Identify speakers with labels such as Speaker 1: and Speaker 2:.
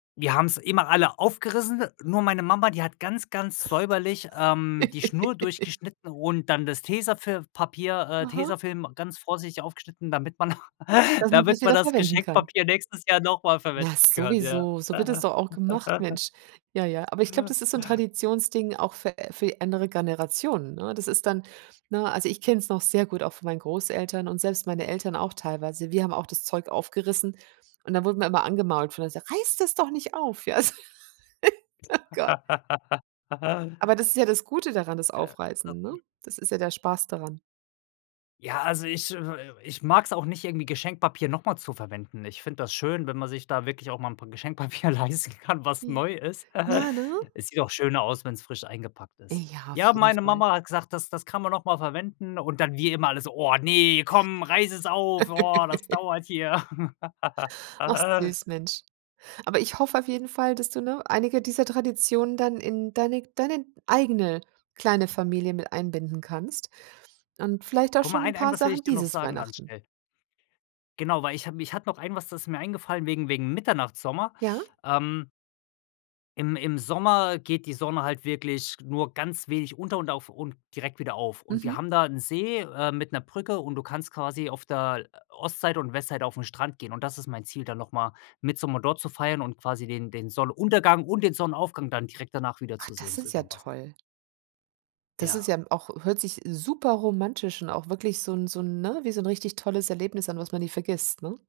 Speaker 1: Wir haben's immer alle aufgerissen, nur meine Mama, die hat ganz, ganz säuberlich, ähm, die Schnur durchgeschnitten und dann das Tesafilm-Papier, äh
Speaker 2: Aha.
Speaker 1: Tesafilm ganz vorsichtig aufgeschnitten, damit man
Speaker 2: Das man das
Speaker 1: damit man
Speaker 2: wieder
Speaker 1: das
Speaker 2: verwenden kann.
Speaker 1: Geschenkpapier nächstes Jahr noch mal verwenden
Speaker 2: Na,
Speaker 1: kann, ja.
Speaker 2: sowieso, so wird es doch auch gemacht, Mensch. Ja, ja, aber ich glaube, das ist so 'n Traditionsding auch für für andere Generationen, ne? Das ist dann ne, also, ich kenne es noch sehr gut, auch von meinen Großeltern und selbst meine Eltern auch teilweise. Wir haben auch das Zeug aufgerissen und da wurden wir immer angemault [unintelligible] gesagt: „Reiß das doch nicht auf“, ja? Oh, Gott. Aber das ist ja das Gute daran, das
Speaker 1: Ja.
Speaker 2: Aufreißen, ne?
Speaker 1: [unintelligible]
Speaker 2: Das ist ja der Spaß daran.
Speaker 1: Ja, also, ich, äh ich mag es auch nicht irgendwie Geschenkpapier noch mal zu verwenden. Ich finde das schön, wenn man sich da wirklich auch mal 'n paar Geschenkpapier leisten kann, was
Speaker 2: Mhm,
Speaker 1: neu ist.
Speaker 2: ja, ne?
Speaker 1: Es sieht doch schöner aus, wenn's frisch eingepackt ist.
Speaker 2: Ja, auf
Speaker 1: Ja,
Speaker 2: jeden
Speaker 1: meine
Speaker 2: Fall.
Speaker 1: Mama hat gesagt: „Das das kann man noch mal verwenden.“ Und dann wir immer alle so: „Oh, ne, komm, reiß es auf. Oh, das dauert hier.“
Speaker 2: Ach süß, Mensch. Aber ich hoffe auf jeden Fall, dass du, ne, einige dieser Traditionen dann in deine deine eigene kleine Familie mit einbinden kannst und vielleicht auch
Speaker 1: Guck mal,
Speaker 2: schon 'n
Speaker 1: ein ein
Speaker 2: paar
Speaker 1: was will ich
Speaker 2: Sachen
Speaker 1: dir noch
Speaker 2: dieses
Speaker 1: sagen ganz
Speaker 2: Weihnachten.
Speaker 1: schnell. Genau, weil ich habe mich hat noch einen, was das mir eingefallen wegen wegen Mitternachtssommer,
Speaker 2: Ja?
Speaker 1: ähm im im Sommer geht die Sonne halt wirklich nur ganz wenig unter und auf und direkt wieder auf. Und wir
Speaker 2: Mhm.
Speaker 1: haben da 'n See, äh, mit 'ner Brücke und du kannst quasi auf der Ostseite und Westseite auf'n Strand gehen. Und das ist mein Ziel, dann noch mal Mittsommer dort zu feiern und quasi den den Sonnenuntergang und den Sonnenaufgang dann direkt danach
Speaker 2: Ach, das
Speaker 1: wiederzusehen, so
Speaker 2: ist ja
Speaker 1: überm Wasser.
Speaker 2: toll. Das ist
Speaker 1: Ja.
Speaker 2: ja auch hört sich superromantisch und auch wirklich so 'n so 'n ne, wie so 'n richtig tolles Erlebnis an, was man nie vergisst, ne?